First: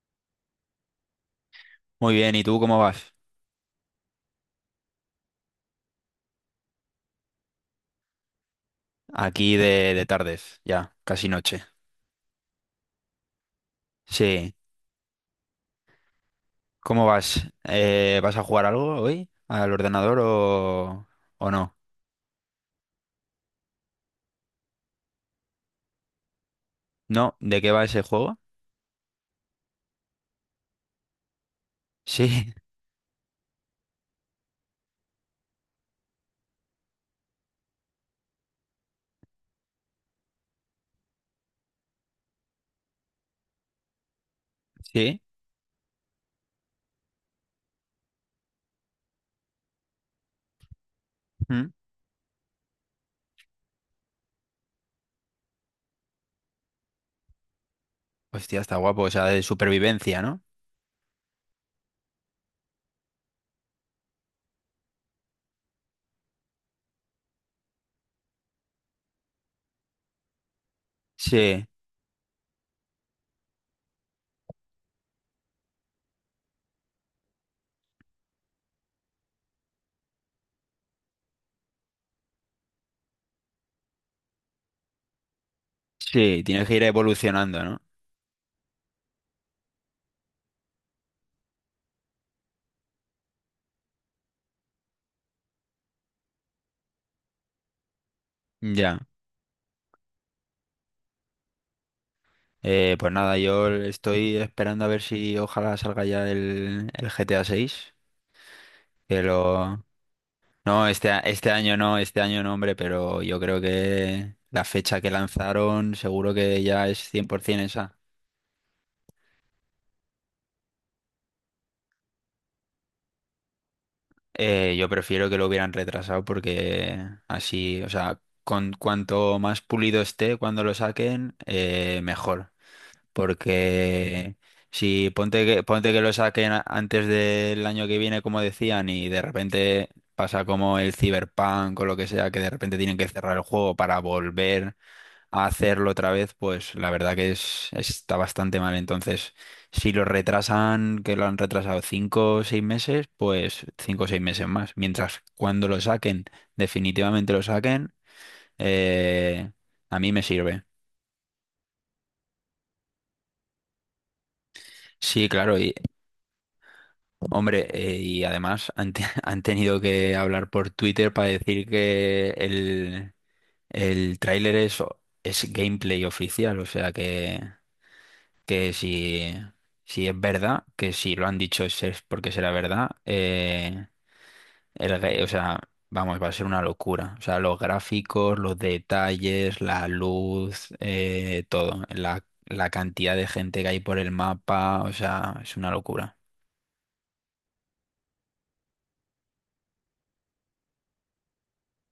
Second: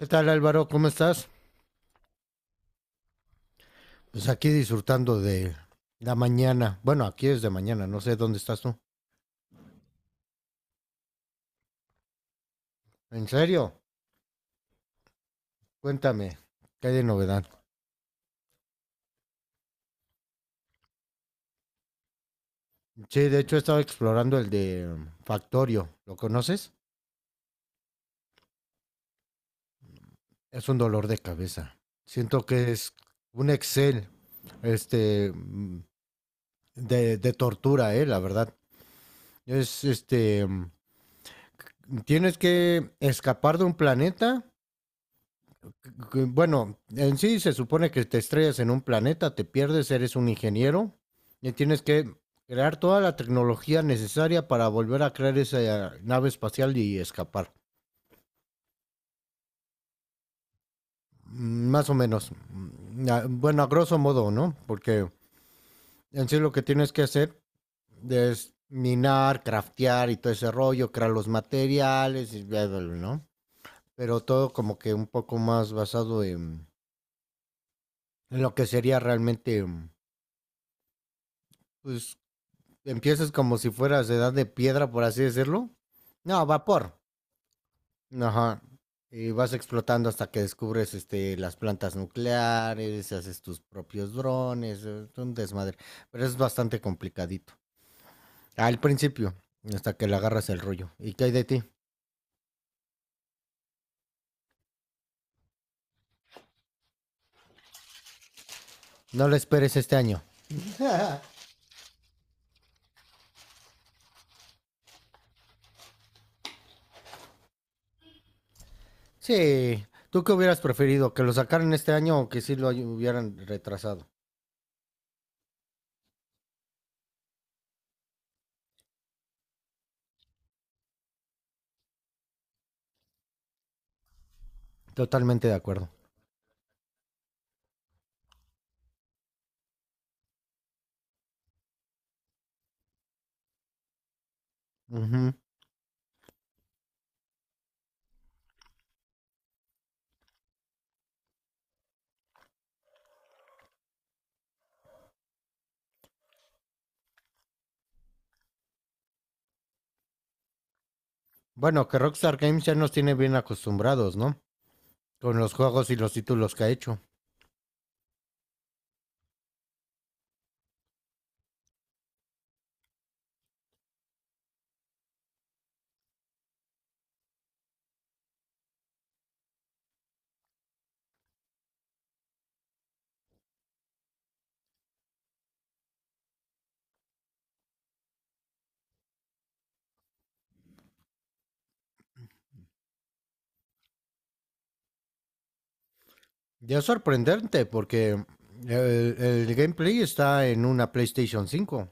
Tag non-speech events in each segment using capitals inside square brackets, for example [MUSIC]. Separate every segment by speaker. Speaker 1: ¿Qué tal, Álvaro? ¿Cómo estás?
Speaker 2: Muy bien, ¿y tú cómo vas?
Speaker 1: Pues aquí disfrutando de la mañana. Bueno, aquí es de mañana, no sé dónde estás tú.
Speaker 2: Aquí de tardes, ya, casi noche.
Speaker 1: ¿En serio?
Speaker 2: Sí,
Speaker 1: Cuéntame, ¿qué hay de
Speaker 2: ¿cómo
Speaker 1: novedad?
Speaker 2: vas? ¿Vas a jugar algo hoy? ¿Al ordenador o no?
Speaker 1: Sí, de hecho he estado explorando el de Factorio. ¿Lo conoces?
Speaker 2: ¿No? ¿De qué va ese juego?
Speaker 1: Es un dolor de cabeza. Siento
Speaker 2: Sí,
Speaker 1: que es un Excel, este, mm, de tortura, la verdad. Es, este, mm, Tienes que escapar de un planeta.
Speaker 2: [LAUGHS] sí.
Speaker 1: Bueno, en sí se supone que te estrellas en un planeta, te pierdes, eres un ingeniero y
Speaker 2: ¿Mm?
Speaker 1: tienes que crear toda la tecnología necesaria para volver a crear esa nave espacial y escapar.
Speaker 2: Hostia, está guapo, o sea, de supervivencia, ¿no?
Speaker 1: Más o menos. Bueno, a grosso modo, ¿no? Porque en sí lo que tienes que hacer es minar, craftear y todo ese rollo, crear los
Speaker 2: Sí,
Speaker 1: materiales, y bla, bla, bla, ¿no? Pero todo como que un poco más basado en lo que sería realmente, pues, empiezas como si fueras de edad de piedra, por así decirlo.
Speaker 2: sí,
Speaker 1: No,
Speaker 2: tienes que ir
Speaker 1: vapor.
Speaker 2: evolucionando, ¿no?
Speaker 1: Ajá. Y vas explotando hasta que descubres las plantas nucleares, haces tus propios drones, es un desmadre. Pero es bastante complicadito. Al
Speaker 2: Ya.
Speaker 1: principio, hasta que le agarras el rollo. ¿Y qué hay de ti?
Speaker 2: Pues nada, yo estoy esperando a ver si ojalá salga ya el GTA 6, que
Speaker 1: No lo esperes
Speaker 2: lo,
Speaker 1: este año.
Speaker 2: no, este, este año no, hombre, pero yo creo que la fecha que lanzaron seguro que ya es 100% esa.
Speaker 1: Sí. ¿Tú qué hubieras preferido? ¿Que lo sacaran este año o que sí lo hubieran retrasado?
Speaker 2: Yo prefiero que lo hubieran retrasado porque así, o sea, con cuanto más pulido esté cuando lo saquen, mejor. Porque si ponte
Speaker 1: Totalmente de
Speaker 2: que,
Speaker 1: acuerdo.
Speaker 2: ponte que lo saquen antes del año que viene, como decían, y de repente pasa como el Cyberpunk o lo que sea, que de repente tienen que cerrar el juego para volver
Speaker 1: Ujú.
Speaker 2: a hacerlo otra vez, pues la verdad que está bastante mal. Entonces, si lo retrasan, que lo han retrasado 5 o 6 meses, pues 5 o 6 meses más. Mientras cuando lo saquen, definitivamente lo saquen, eh, a mí me sirve.
Speaker 1: Bueno, que Rockstar Games ya nos tiene bien acostumbrados, ¿no?
Speaker 2: Sí,
Speaker 1: Con los
Speaker 2: claro, y
Speaker 1: juegos y los títulos que ha hecho.
Speaker 2: hombre, y además [LAUGHS] han tenido que hablar por Twitter para decir que el tráiler es gameplay oficial, o sea que... Que si es verdad, que si lo han dicho es porque será verdad, o sea, vamos, va a ser una locura. O sea, los gráficos, los detalles, la luz, todo, la cantidad de gente que hay por el mapa, o sea, es una locura.
Speaker 1: Ya es sorprendente porque el gameplay está en una PlayStation 5.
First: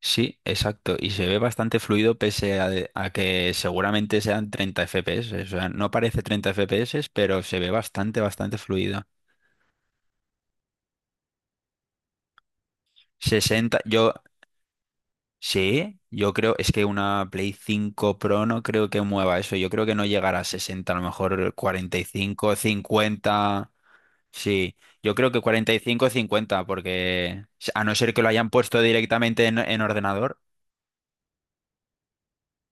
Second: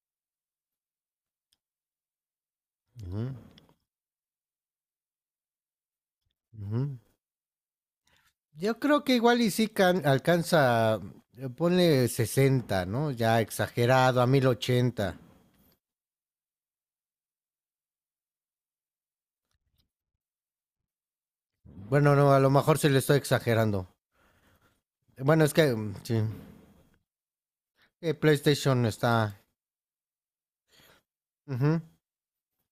Speaker 2: Sí, exacto, y se ve bastante fluido pese a
Speaker 1: Ujú,
Speaker 2: que seguramente sean 30 FPS, o sea, no parece 30
Speaker 1: ujú.
Speaker 2: FPS, pero se ve bastante, bastante
Speaker 1: Yo creo
Speaker 2: fluido.
Speaker 1: que igual y sí alcanza, ponle 60, ¿no? Ya
Speaker 2: 60, yo...
Speaker 1: exagerado, a 1080.
Speaker 2: Sí, yo creo, es que una Play 5 Pro no creo que mueva eso. Yo creo que no llegará a 60, a lo mejor cuarenta y
Speaker 1: Bueno, no, a lo
Speaker 2: cinco,
Speaker 1: mejor se le estoy
Speaker 2: 50.
Speaker 1: exagerando.
Speaker 2: Sí, yo creo que
Speaker 1: Bueno, es que
Speaker 2: cuarenta y cinco,
Speaker 1: sí.
Speaker 2: 50, porque a no ser que lo hayan puesto
Speaker 1: PlayStation está.
Speaker 2: directamente en ordenador.
Speaker 1: Ujú.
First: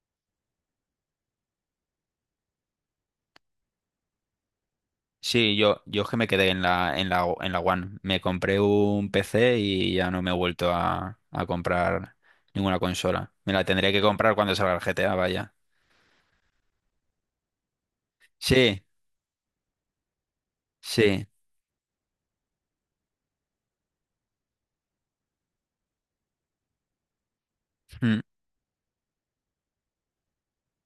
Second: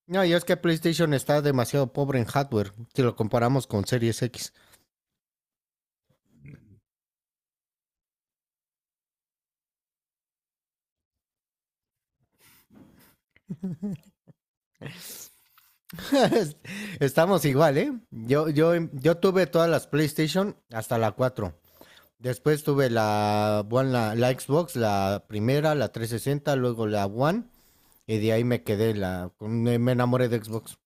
Speaker 1: No, y es que PlayStation está demasiado pobre en hardware si lo comparamos con Series X.
Speaker 2: Sí, yo es que me quedé en la One. Me compré un PC y ya no me he vuelto a comprar ninguna consola. Me la tendré que comprar cuando salga el GTA, vaya.
Speaker 1: [LAUGHS] Estamos igual, ¿eh? Yo, yo,
Speaker 2: Sí,
Speaker 1: yo tuve todas las PlayStation hasta la
Speaker 2: sí.
Speaker 1: 4. Después tuve la, bueno, la Xbox, la primera, la 360, luego la One. Y
Speaker 2: mm,
Speaker 1: de ahí me quedé, la, con- me me enamoré de Xbox.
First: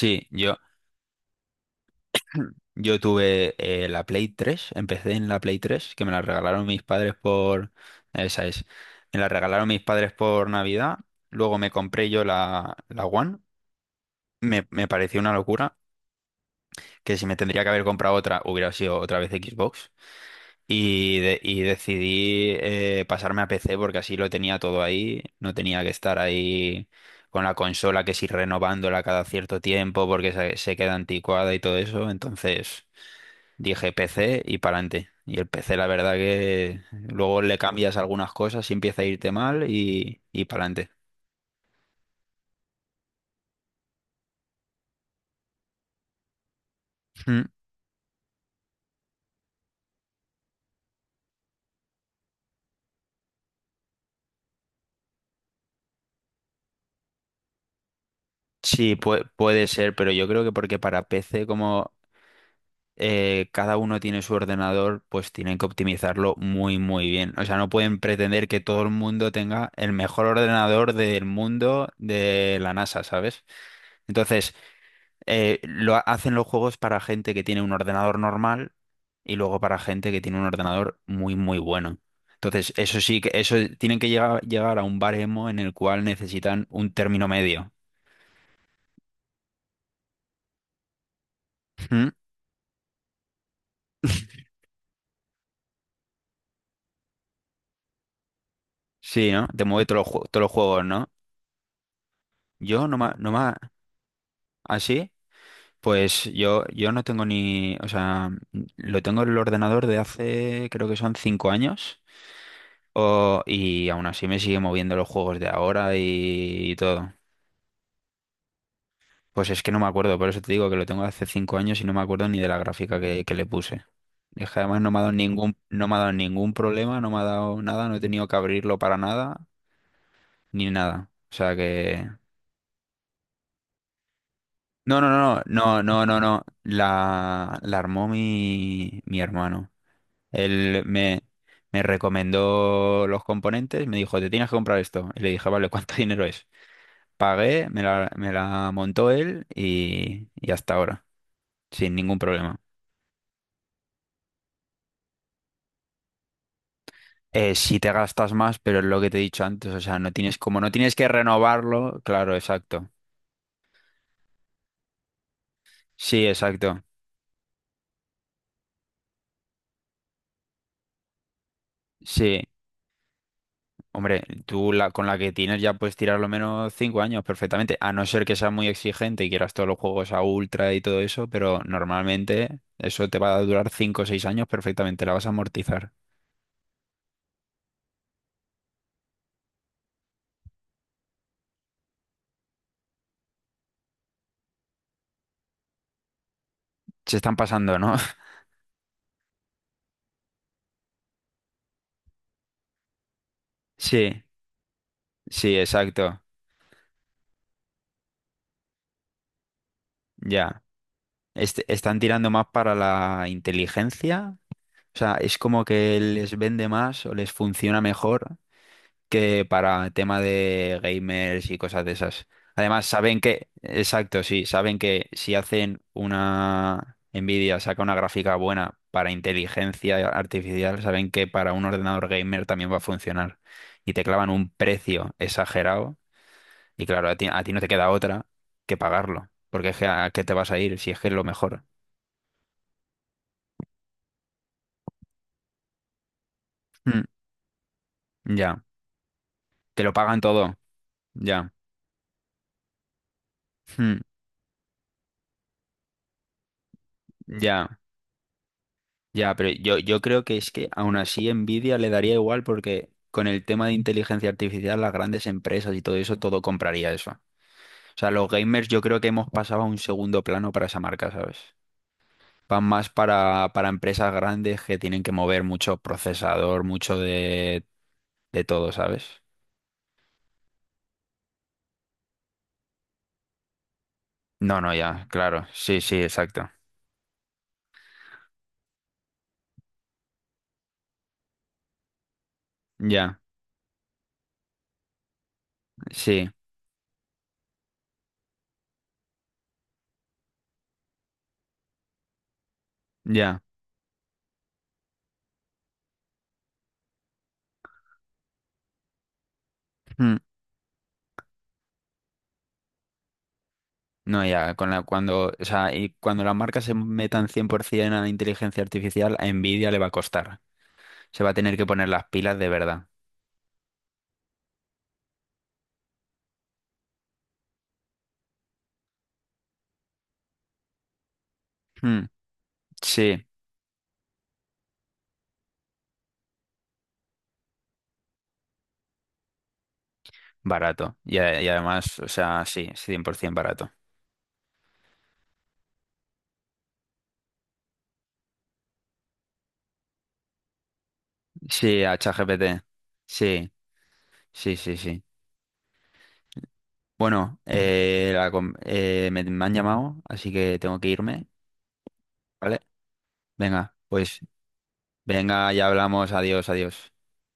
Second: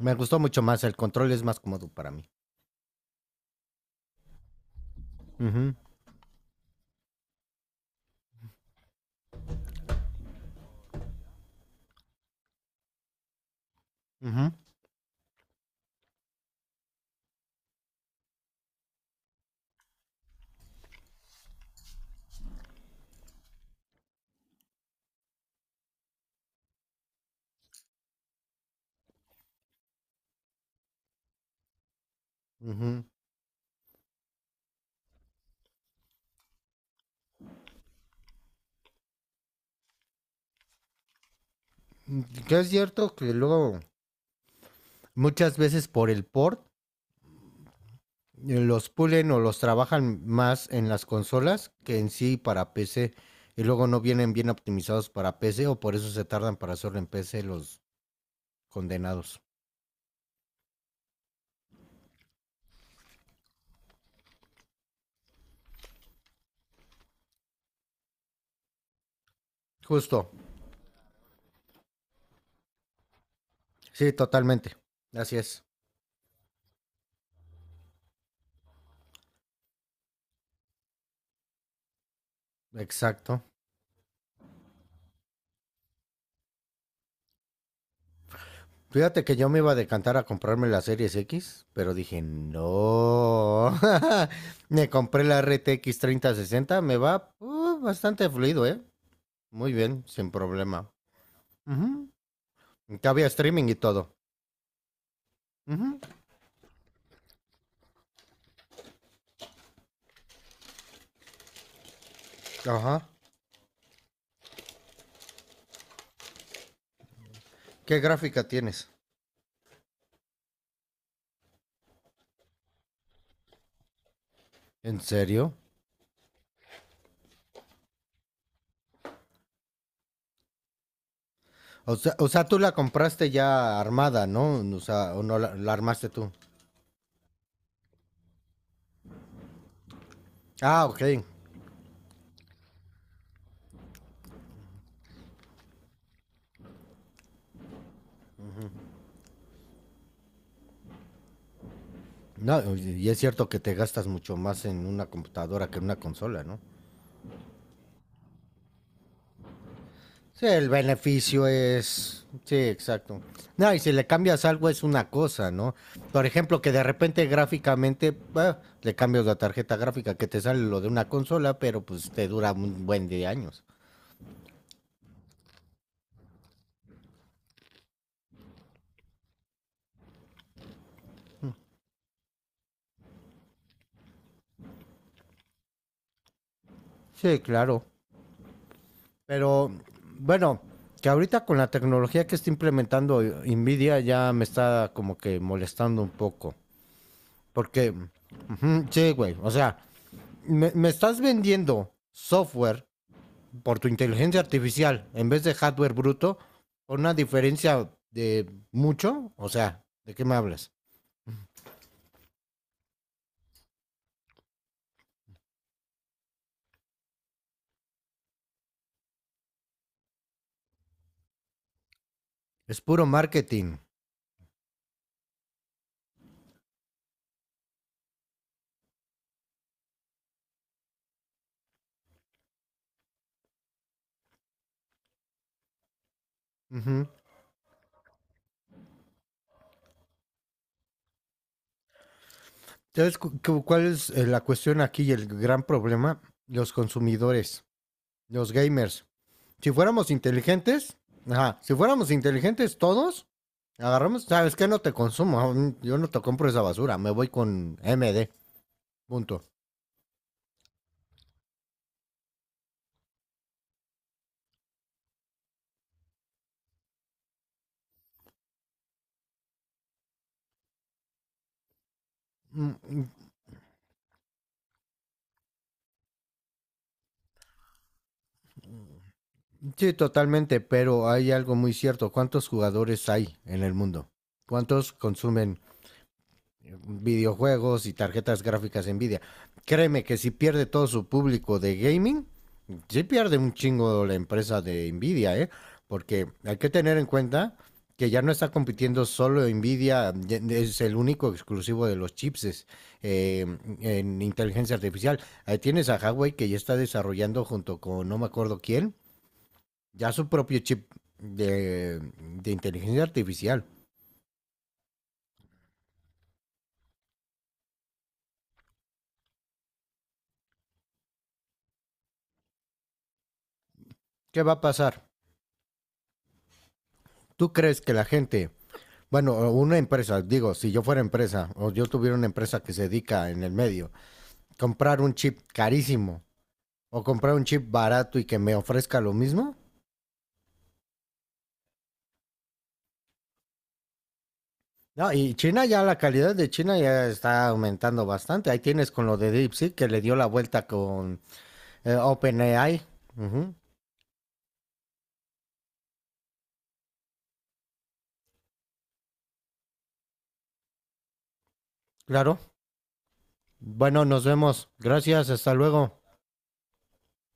Speaker 1: Me gustó
Speaker 2: yo,
Speaker 1: mucho más, el control es más cómodo para mí.
Speaker 2: Yo tuve la Play 3, empecé en la Play
Speaker 1: Ujú,
Speaker 2: 3 que me la regalaron mis padres por... Esa es. Me la regalaron mis padres por Navidad, luego me compré yo la One,
Speaker 1: ujú,
Speaker 2: me pareció una locura, que si me tendría que haber comprado otra, hubiera sido otra vez Xbox, y decidí pasarme a PC porque así lo tenía todo ahí, no tenía que estar ahí con la consola que si renovándola cada cierto tiempo porque se queda anticuada y todo eso, entonces...
Speaker 1: ujú.
Speaker 2: Dije PC y para adelante. Y el PC, la verdad que luego le cambias algunas cosas y empieza a irte mal y para adelante.
Speaker 1: Que es cierto que luego muchas veces por el port
Speaker 2: Mm,
Speaker 1: los pulen o los trabajan más en las consolas que en sí para PC. Y luego no vienen bien optimizados para PC o por eso se tardan para hacerlo en PC los
Speaker 2: sí,
Speaker 1: condenados.
Speaker 2: puede ser, pero yo creo que porque para PC, como cada uno tiene su ordenador, pues tienen que optimizarlo muy, muy bien. O sea, no pueden pretender que todo el mundo tenga el mejor
Speaker 1: Justo.
Speaker 2: ordenador del mundo de la NASA, ¿sabes?
Speaker 1: Sí,
Speaker 2: Entonces,
Speaker 1: totalmente. Así es.
Speaker 2: lo hacen los juegos para gente que tiene un ordenador normal y luego para gente que tiene un ordenador muy, muy bueno. Entonces,
Speaker 1: Exacto.
Speaker 2: eso tienen que llegar a un baremo en el cual necesitan un término medio.
Speaker 1: Fíjate que yo me iba a decantar a comprarme la Series X, pero
Speaker 2: ¿Mm?
Speaker 1: dije, no. [LAUGHS]
Speaker 2: [LAUGHS]
Speaker 1: Me compré la RTX 3060, me va bastante fluido, ¿eh?
Speaker 2: Sí, ¿no? Te
Speaker 1: Muy
Speaker 2: mueve
Speaker 1: bien,
Speaker 2: todos los, jue-
Speaker 1: sin
Speaker 2: todos los juegos,
Speaker 1: problema.
Speaker 2: ¿no?
Speaker 1: Ujú.
Speaker 2: Yo no más,
Speaker 1: Cabía
Speaker 2: no más,
Speaker 1: streaming y todo.
Speaker 2: así...
Speaker 1: Ujú.
Speaker 2: Pues yo no tengo ni, o sea, lo tengo en el ordenador de hace, creo que son 5 años,
Speaker 1: Ajá.
Speaker 2: y aún así me sigue moviendo los juegos de ahora y todo.
Speaker 1: ¿Qué gráfica tienes?
Speaker 2: Pues es que no me acuerdo, por eso te digo que lo tengo hace 5 años y no me acuerdo ni de la gráfica que le puse. Es que además no me
Speaker 1: ¿En
Speaker 2: ha dado
Speaker 1: serio?
Speaker 2: ningún, no me ha dado ningún problema, no me ha dado nada, no he tenido que abrirlo para nada, ni nada. O sea que...
Speaker 1: O sea, tú la compraste ya armada, ¿no? O
Speaker 2: No, no,
Speaker 1: sea, o no
Speaker 2: no,
Speaker 1: la,
Speaker 2: no, no,
Speaker 1: armaste
Speaker 2: no,
Speaker 1: tú.
Speaker 2: no. La armó mi hermano. Él
Speaker 1: Ah, ok.
Speaker 2: me recomendó los componentes, me dijo, te tienes que comprar esto. Y le dije, vale, [LAUGHS] ¿cuánto dinero es? Pagué, me la montó él y hasta ahora, sin ningún problema.
Speaker 1: No, y es cierto que te gastas mucho más en una computadora que en una consola, ¿no?
Speaker 2: Si te gastas más, pero es lo que te he dicho antes, o sea, no tienes,
Speaker 1: Sí,
Speaker 2: como
Speaker 1: el
Speaker 2: no tienes que
Speaker 1: beneficio
Speaker 2: renovarlo,
Speaker 1: es.
Speaker 2: claro,
Speaker 1: Sí,
Speaker 2: exacto.
Speaker 1: exacto. No, y si le cambias algo es una cosa, ¿no? Por
Speaker 2: Sí,
Speaker 1: ejemplo, que
Speaker 2: exacto.
Speaker 1: de repente gráficamente bah, le cambias la tarjeta gráfica que te sale lo de una consola, pero pues te
Speaker 2: Sí,
Speaker 1: dura un buen de años.
Speaker 2: hombre, tú con la que tienes ya puedes tirar lo menos 5 años perfectamente, a no ser que seas muy exigente y quieras todos los juegos a ultra y todo eso, pero normalmente eso te va a durar 5 o 6 años perfectamente, la vas a amortizar.
Speaker 1: Sí, claro. Pero bueno, que ahorita con la tecnología que está implementando Nvidia ya me está como que molestando un poco.
Speaker 2: Se están pasando,
Speaker 1: Porque,
Speaker 2: ¿no? [LAUGHS]
Speaker 1: ujú, sí, güey, o sea, me estás vendiendo software por tu
Speaker 2: Sí,
Speaker 1: inteligencia artificial en vez de
Speaker 2: sí,
Speaker 1: hardware
Speaker 2: exacto.
Speaker 1: bruto por una diferencia de mucho. O sea, ¿de qué me
Speaker 2: Ya.
Speaker 1: hablas?
Speaker 2: Están tirando más para la inteligencia. O sea, es como que les vende más o les funciona mejor que para tema de gamers y cosas de esas.
Speaker 1: Es
Speaker 2: Además,
Speaker 1: puro
Speaker 2: saben que,
Speaker 1: marketing.
Speaker 2: exacto, sí, saben que si hacen una Nvidia, saca una gráfica buena para inteligencia artificial, saben que para un ordenador gamer también va a funcionar. Y te clavan un precio exagerado y
Speaker 1: Ujú.
Speaker 2: claro, a ti no te queda otra que pagarlo, porque es que a qué te vas a ir si es que es lo mejor.
Speaker 1: ¿Sabes cuál es la cuestión aquí y el gran problema? Los
Speaker 2: Mm,
Speaker 1: consumidores, los
Speaker 2: ya,
Speaker 1: gamers. Si
Speaker 2: te lo
Speaker 1: fuéramos
Speaker 2: pagan todo,
Speaker 1: inteligentes,
Speaker 2: ya.
Speaker 1: ajá, si fuéramos inteligentes todos,
Speaker 2: Mm,
Speaker 1: agarramos, ¿sabes qué? No te consumo, yo no te compro esa basura, me voy
Speaker 2: ya.
Speaker 1: con MD,
Speaker 2: Ya,
Speaker 1: punto.
Speaker 2: pero yo creo que es que aún así Nvidia le daría igual porque con el tema de inteligencia artificial, las grandes empresas y todo eso, todo compraría eso. O sea, los gamers yo creo que hemos pasado a un segundo plano para esa marca, ¿sabes? Van
Speaker 1: Mm,
Speaker 2: más
Speaker 1: mm,
Speaker 2: para empresas grandes que tienen que mover mucho procesador, mucho de todo, ¿sabes?
Speaker 1: sí, totalmente, pero hay algo muy cierto. ¿Cuántos jugadores hay en el mundo?
Speaker 2: No, no,
Speaker 1: ¿Cuántos
Speaker 2: ya, claro.
Speaker 1: consumen
Speaker 2: Sí, sí, exacto.
Speaker 1: videojuegos y tarjetas gráficas Nvidia? Créeme que si pierde todo su público de gaming, sí
Speaker 2: Ya,
Speaker 1: pierde un chingo la empresa de Nvidia, ¿eh?
Speaker 2: sí,
Speaker 1: Porque hay que tener en cuenta que ya no está compitiendo solo Nvidia, es el único exclusivo de los chips
Speaker 2: ya.
Speaker 1: eh, en inteligencia artificial. Ahí tienes a Huawei que ya está desarrollando junto con no me acuerdo quién, ya
Speaker 2: Mm.
Speaker 1: su propio chip de, de inteligencia artificial.
Speaker 2: No, ya, o sea, y cuando las marcas se metan 100% a la inteligencia artificial, a Nvidia le va a costar. Se va a tener que poner las pilas de verdad.
Speaker 1: ¿Qué va a pasar? ¿Tú crees que la gente? Bueno, o una empresa, digo, si yo fuera empresa o yo
Speaker 2: Hmm,
Speaker 1: tuviera una empresa que se
Speaker 2: sí,
Speaker 1: dedica en el medio, comprar un chip carísimo o comprar un chip barato y que me ofrezca lo mismo.
Speaker 2: barato. Y además, o sea, sí, 100% barato.
Speaker 1: No, y China ya, la calidad de China ya está aumentando bastante. Ahí tienes con lo de DeepSeek que le dio la vuelta con
Speaker 2: Sí, a ChatGPT.
Speaker 1: OpenAI.
Speaker 2: Sí,
Speaker 1: Ujú.
Speaker 2: sí, sí, sí. Bueno, me han llamado, así que tengo que irme,
Speaker 1: Claro.
Speaker 2: ¿vale? Venga,
Speaker 1: Bueno,
Speaker 2: pues
Speaker 1: nos vemos. Gracias,
Speaker 2: venga,
Speaker 1: hasta
Speaker 2: ya
Speaker 1: luego.
Speaker 2: hablamos. Adiós, adiós.